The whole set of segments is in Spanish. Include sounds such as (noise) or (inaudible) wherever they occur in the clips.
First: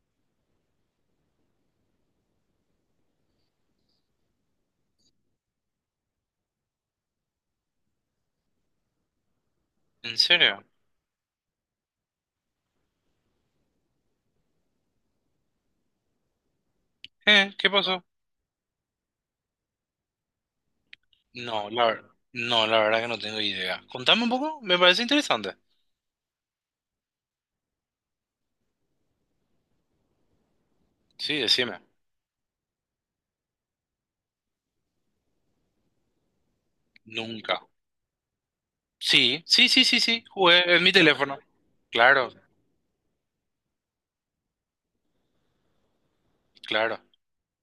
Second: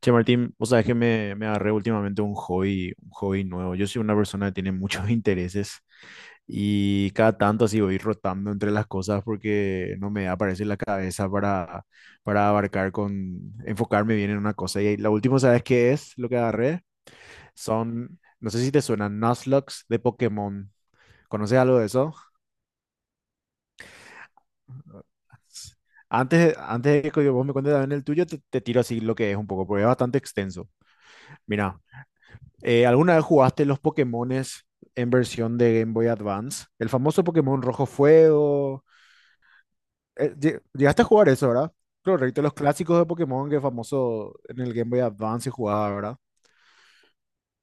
Che, Martín, vos sabés que me agarré últimamente un hobby nuevo. Yo soy una persona que tiene muchos (laughs) intereses y cada tanto así voy rotando entre las cosas porque no ¿En me aparece serio? la cabeza para abarcar enfocarme bien en una cosa. Y la última, ¿sabes qué es lo que agarré? ¿Eh? ¿Qué pasó? Son, no sé si te suenan Nuzlocke de Pokémon. ¿Conoces No, algo la de verdad, eso? no, la verdad que no tengo idea. Contame un poco, me parece interesante. Antes de que vos me cuentes también el tuyo, te tiro así lo que es un poco, porque es bastante extenso. Sí, Mira. decime. ¿Alguna vez jugaste los Pokémones en versión de Game Boy Advance? El famoso Pokémon Nunca. Rojo Fuego. Sí, sí, sí, sí, sí, jugué en mi ¿Llegaste a jugar teléfono. eso, verdad? Claro, Correcto, los clásicos de Pokémon que famoso en el Game Boy Advance se jugaba, ¿verdad? claro,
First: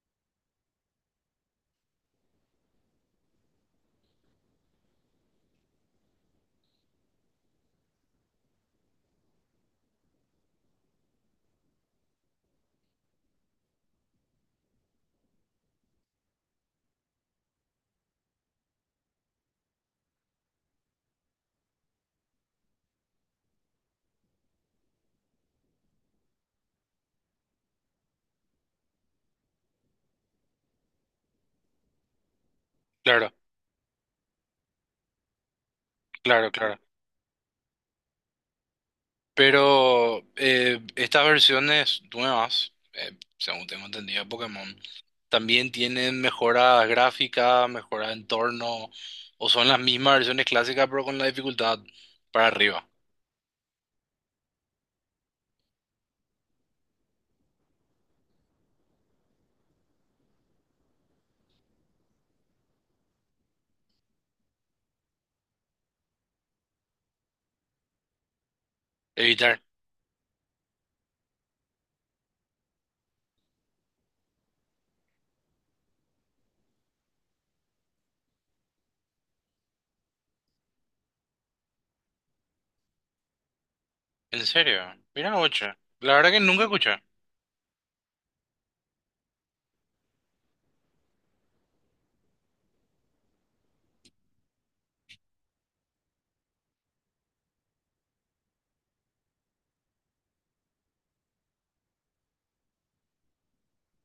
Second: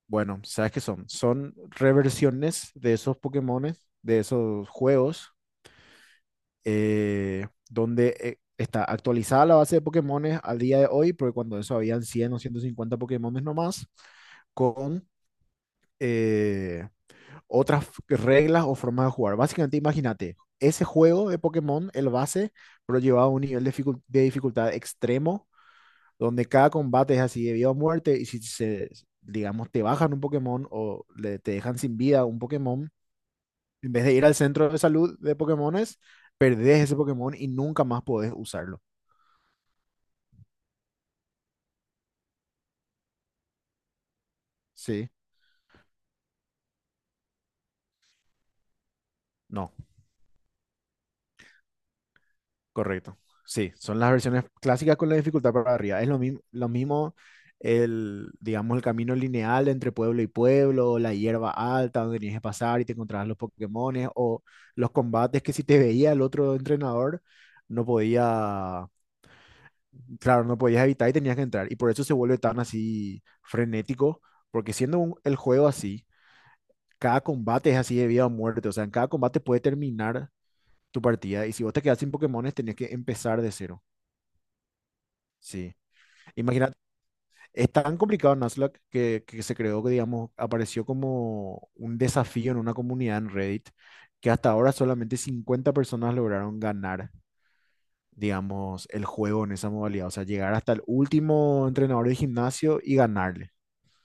Bueno, ¿sabes qué son? Son reversiones de esos Pokémones, de esos juegos, donde está actualizada la base de Pokémones al día de hoy, porque cuando eso habían 100, o 150 Pokémones nomás, con... eh, otras reglas o formas de jugar. Básicamente, imagínate, ese juego de Pokémon, el base, pero llevado a un nivel de dificultad extremo, donde cada combate es así de vida o muerte, y si se, digamos, te bajan un Pokémon o te dejan sin vida un Pokémon, claro, en vez de ir al centro de salud de Pokémones, claro, claro. perdés ese Pokémon y nunca más podés usarlo. Pero estas versiones nuevas, según tengo entendido, de Pokémon, Sí, también tienen mejoras gráficas, mejoras de entorno, o son no. las mismas versiones clásicas, pero con la dificultad para arriba. Correcto. Sí, son las versiones clásicas con la dificultad para arriba. Es lo mismo el, digamos, el camino lineal entre pueblo y pueblo, la hierba alta donde tenías que pasar y te encontrabas los Pokémones, o los combates que si te veía el otro entrenador, no podía, Evitar. claro, no podías evitar y tenías que entrar. Y por eso se vuelve tan así frenético, porque el juego así, cada combate es así de vida o muerte. O sea, en cada combate puede terminar tu partida. Y si vos te quedas sin Pokémones, tenías que empezar de cero. ¿En serio? Mira, ocho. Sí. La verdad que nunca Imagínate, escuché. es tan complicado Nuzlocke que se creó, que digamos, apareció como un desafío en una comunidad en Reddit, que hasta ahora solamente 50 personas lograron ganar, digamos, el juego en esa modalidad. O sea, llegar hasta el último entrenador de gimnasio y ganarle.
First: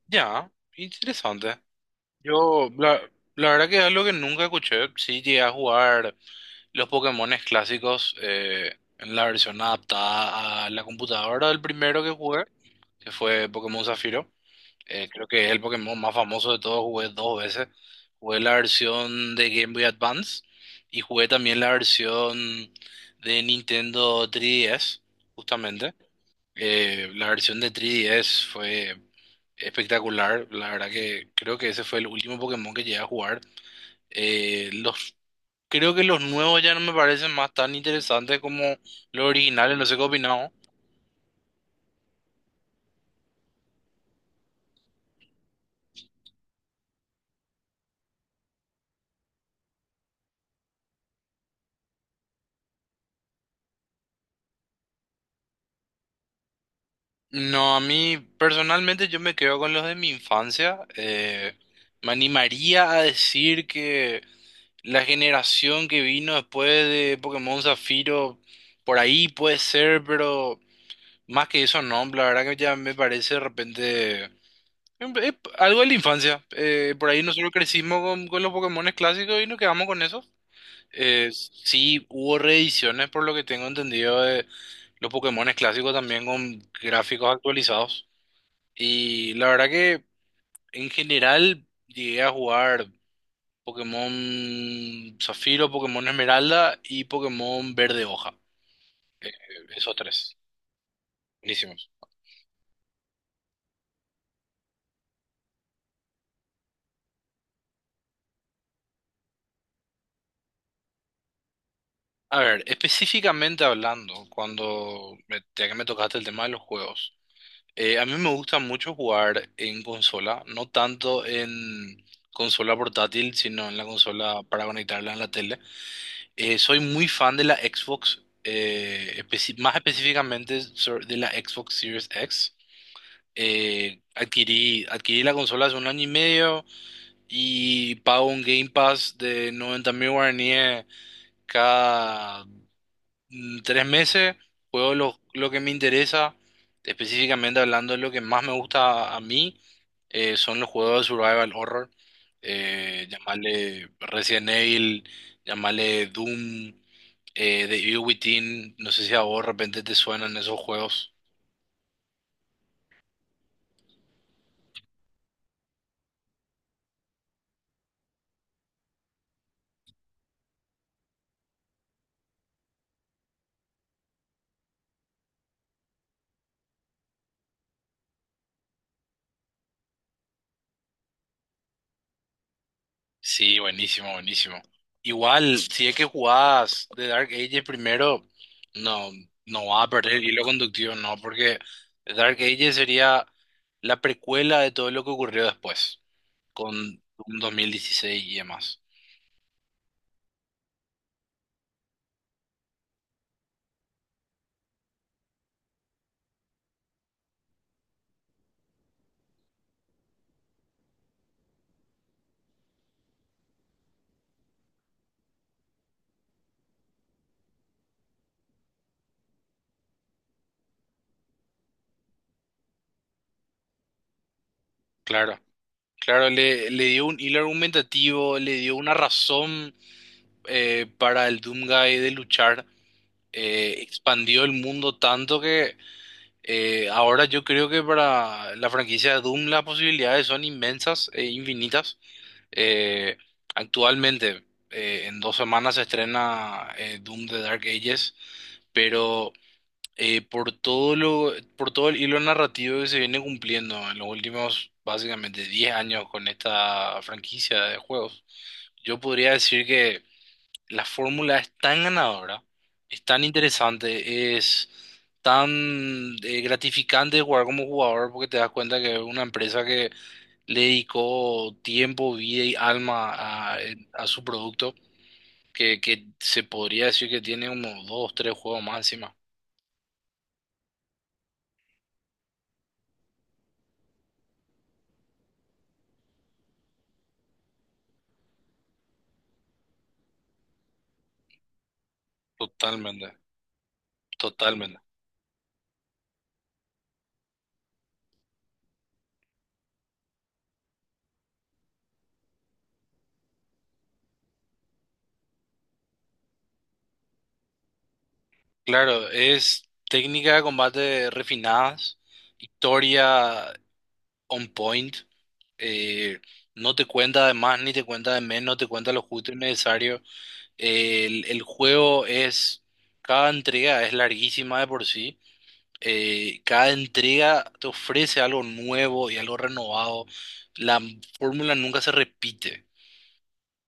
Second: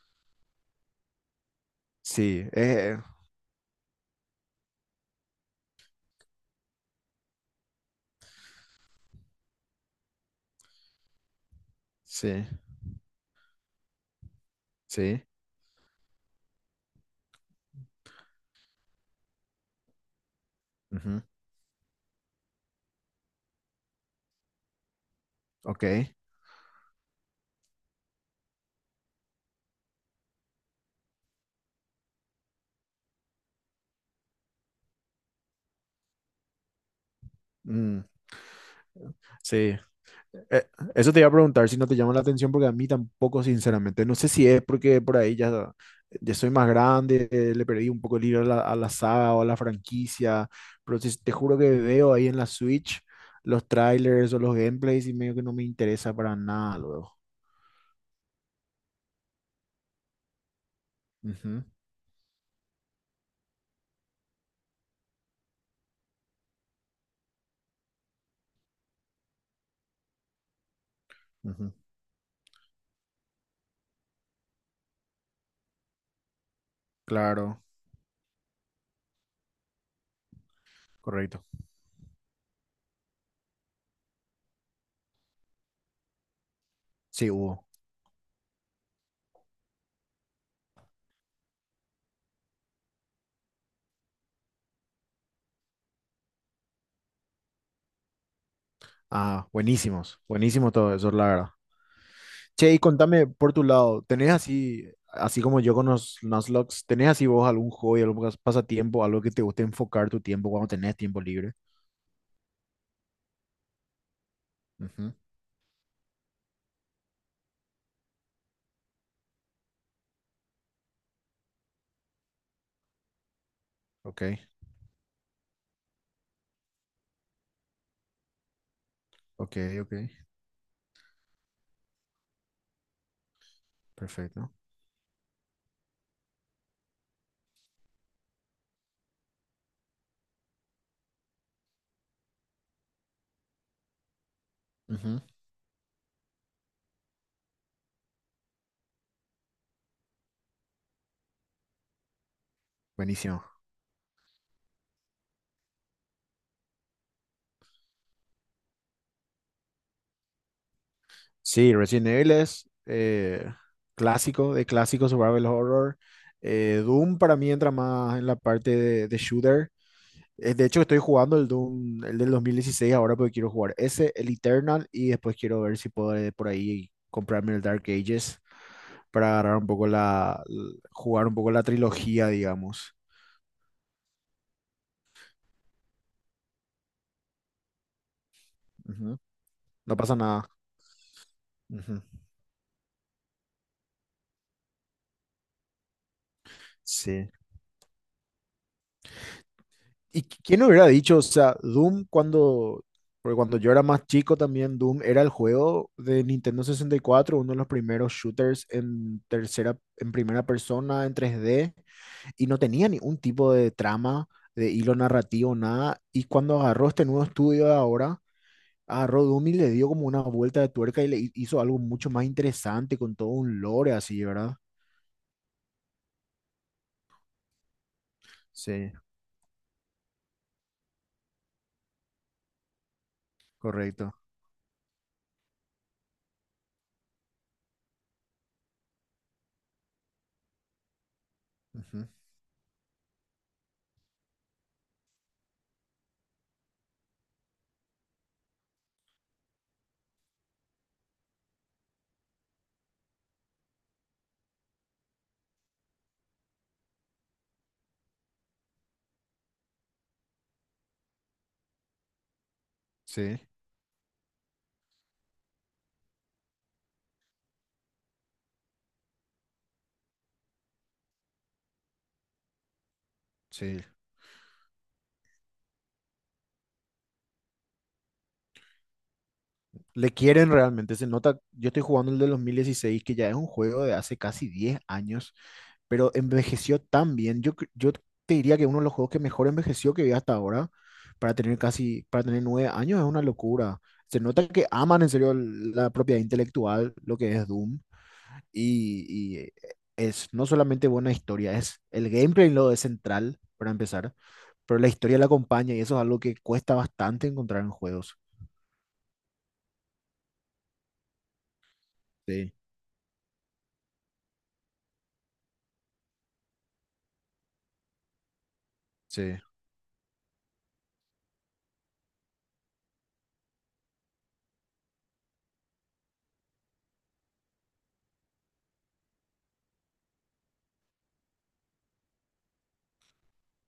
Ya, interesante. Sí, Yo, la, la verdad que es algo que nunca escuché. Sí llegué a jugar los Pokémones clásicos en la versión adaptada a la computadora del primero que jugué, sí, que fue Pokémon Zafiro. Sí. Creo que es el Pokémon más famoso de todos. Jugué dos veces. Jugué la versión de Game Boy Advance y Ujú. jugué también la versión de Nintendo 3DS, justamente. Ok. La versión de 3DS fue espectacular. La verdad que creo que ese fue el último Pokémon que llegué a jugar. Los, creo que los nuevos ya no me parecen más tan Mm, interesantes como los sí. originales. No sé qué opinamos. Eh, Eso te iba a preguntar si no te llama la atención, porque a mí tampoco, sinceramente. No sé si es porque por ya soy más grande, le perdí un poco el hilo a a la saga o a la franquicia, pero te juro que veo ahí en la Switch los trailers o los gameplays y medio que no me interesa para nada luego. No, a mí personalmente yo me quedo con los de mi infancia. Ujú, Me animaría a decir que la generación que vino después de Pokémon Zafiro, por ahí puede ser, pero... Más que ujú. eso, no, la verdad que ya me parece de repente algo de la infancia. Por ahí nosotros Claro, crecimos con los Pokémones clásicos y nos quedamos con eso. Correcto. Sí, hubo reediciones, por lo que tengo entendido, de los Pokémones clásicos también con Sí, gráficos hubo. actualizados. Y la verdad que en general llegué a jugar Pokémon Zafiro, Pokémon Esmeralda y Pokémon Verde Hoja. Ah, Esos buenísimos, tres. buenísimo todo eso, la verdad. Buenísimos. Che, y contame por tu lado, ¿tenés así, así como yo con los Nuzlocke, tenés así vos algún hobby, algún pasatiempo, algo que te guste enfocar tu tiempo cuando tenés tiempo libre? A ver, específicamente hablando, Ujú. cuando me, ya que me tocaste el tema de los juegos, a mí me gusta mucho jugar en consola, no tanto en consola portátil, sino en la Ok, consola para conectarla en la tele. Soy muy fan de la Xbox, ok, más ok, específicamente de la Xbox Series X. Perfecto. Adquirí la consola hace un año y medio y pago un Game Pass de 90.000 guaraníes cada tres meses, juego Ujú. lo que me interesa, específicamente hablando, lo que más me gusta a mí son los juegos de survival horror, Buenísimo. llamarle Resident Evil, llamarle Doom, The Evil Within, no sé si a vos de repente te suenan esos juegos. Sí, Resident Evil es clásico, de clásico survival horror. Doom para mí entra más en la parte de shooter. De hecho, estoy jugando el Doom, el del 2016 ahora porque quiero jugar ese, el Eternal, y después quiero ver si puedo por ahí comprarme el Dark Ages para agarrar un poco jugar un poco la trilogía, digamos. Sí, buenísimo, buenísimo. Igual, si es que jugás The Dark Ages primero, no, Ujú. no vas a No perder pasa el hilo nada. conductivo, no, porque Ujú. The Dark Ages sería la precuela de todo lo que ocurrió después, con Sí. un 2016 y demás. ¿Y quién hubiera dicho? O sea, porque cuando yo era más chico también, Doom era el juego de Nintendo 64, uno de los primeros shooters en tercera, en primera persona, en 3D. Y no tenía ningún tipo de trama, de hilo narrativo, nada. Y cuando agarró este nuevo estudio de ahora, agarró Doom y le dio como una vuelta de tuerca y le hizo algo mucho más interesante con todo un lore así, ¿verdad? Claro, claro, le dio un hilo argumentativo, le dio Sí, una razón para el Doomguy de luchar, correcto. expandió el mundo tanto que. Ahora yo creo que para la franquicia de Doom las posibilidades son inmensas e infinitas. Ujú. Eh, actualmente, en 2 semanas se estrena Doom The Dark Ages, pero por todo el hilo narrativo que se viene cumpliendo en los últimos básicamente 10 años con esta franquicia de juegos, yo podría decir que la fórmula es tan ganadora, es tan Sí, interesante, es tan gratificante jugar como jugador porque te das cuenta que es una empresa que le dedicó tiempo, vida y alma sí. a su producto, que se podría decir que tiene unos dos, tres juegos más encima. Le quieren realmente, se nota. Yo estoy jugando el de 2016, que ya es un juego de hace casi 10 años, pero envejeció tan bien. Yo te diría que uno de los juegos que mejor envejeció que vi hasta ahora, para tener para tener 9 años, es Totalmente, una locura. Se nota que totalmente. aman en serio la propiedad intelectual, lo que es Doom, y, y es no solamente buena historia, es el gameplay lo es central, para empezar, pero la historia la acompaña y eso es algo que cuesta bastante encontrar en juegos. Claro, es técnica de combate refinadas, Sí, historia on point. eh, no te cuenta de más ni te cuenta de menos, no te cuenta lo justo sí, y necesario. El juego es, cada entrega es larguísima de por sí. Cada entrega te ofrece algo nuevo y algo renovado. La fórmula nunca se repite.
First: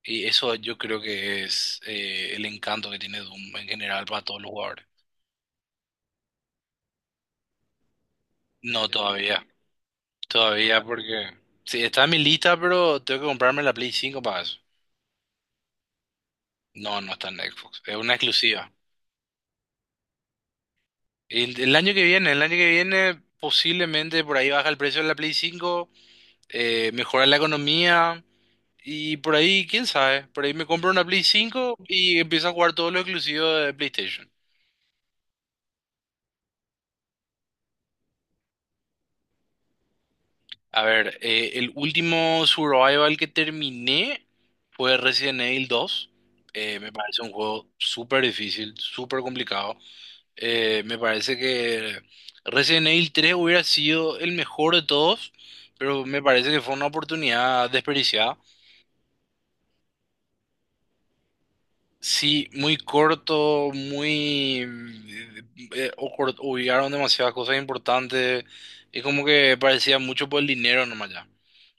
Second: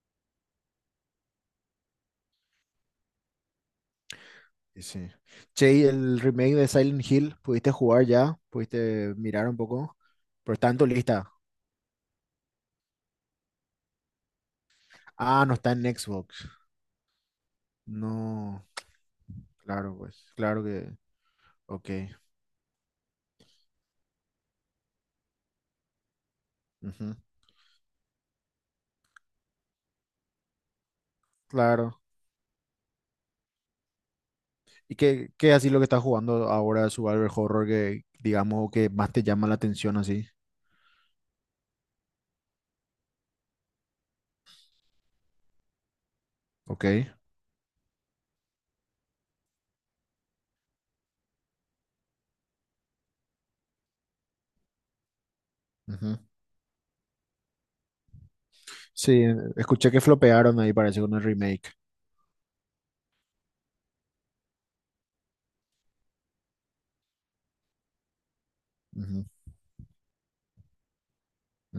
Y eso yo creo que es el encanto que tiene Doom en general para todos los y jugadores. sí. Che, ¿y el remake de Silent Hill, pudiste jugar ya? No, Sí. ¿Pudiste Todavía. mirar un poco? Por Todavía tanto, porque... lista. Sí, está en mi lista, pero tengo que comprarme la Play 5 para eso. Ah, no está en Xbox. No, no está en Xbox. Es una No, exclusiva. claro, pues, claro que, El ok, año que viene, el año que viene posiblemente por ahí baja el precio de la Play 5, ujú, mejora la economía y por ahí, quién sabe, por ahí me compro una Play 5 claro. y empiezo a jugar todos los exclusivos de PlayStation. ¿Y qué, qué así lo que estás jugando ahora, Survival Horror, que digamos que más te llama la atención así? A ver, el último survival que terminé fue Resident Evil 2. Ok, Me parece un juego súper difícil, súper complicado. Me parece que Resident Evil 3 hubiera sido el mejor de todos, pero ujú. me parece que fue una oportunidad desperdiciada. Sí, escuché que flopearon ahí, parece, con el remake. Sí, muy corto, muy... obviaron demasiadas cosas importantes y como Ujú, que parecía mucho por el dinero nomás ya.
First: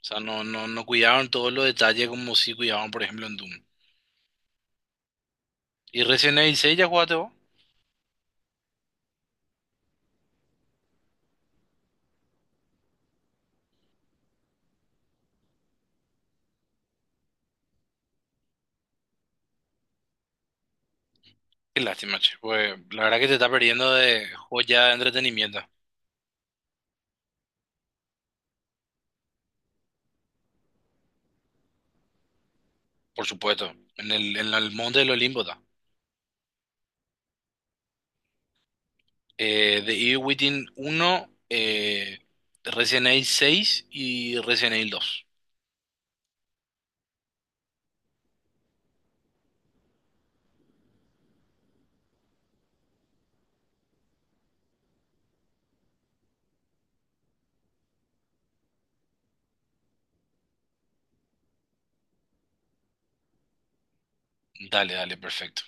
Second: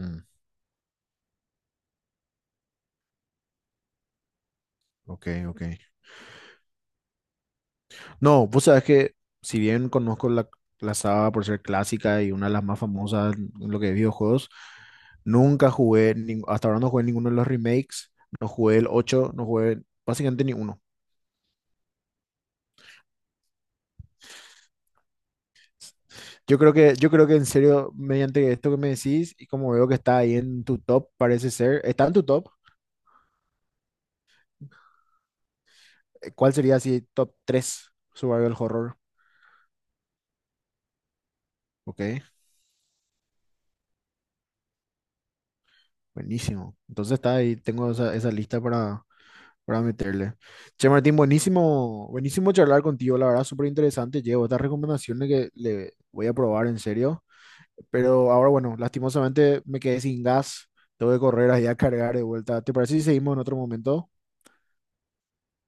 O sea, no, no, no cuidaron todos los detalles como sí cuidaban, por ejemplo, en Doom. ok, ok. Y Resident Evil 6 ya jugaste vos. No, vos sabés que si bien conozco la saga por ser clásica y una de las más famosas en lo que es videojuegos, nunca jugué, hasta ahora no jugué ninguno de los remakes, no jugué el 8, no jugué básicamente ni uno. Qué lástima, che. Pues la verdad que te está perdiendo de joya de entretenimiento. Yo creo que en serio, mediante esto que me decís y como veo que está ahí en tu top, parece ser, está en tu top, Por supuesto, en el Monte del Olimpo está. ¿Cuál sería así top 3 survival horror? The Evil Within 1, Ok, Resident Evil 6 y Resident Evil 2. buenísimo. Entonces está ahí, tengo esa lista para meterle. Che, Martín, buenísimo, buenísimo charlar contigo, la verdad, súper interesante. Llevo estas recomendaciones que le voy a probar en serio, pero ahora, bueno, lastimosamente me quedé sin gas, tengo que correr ahí a cargar de vuelta. ¿Te parece si seguimos en otro momento? Dale, dale, perfecto.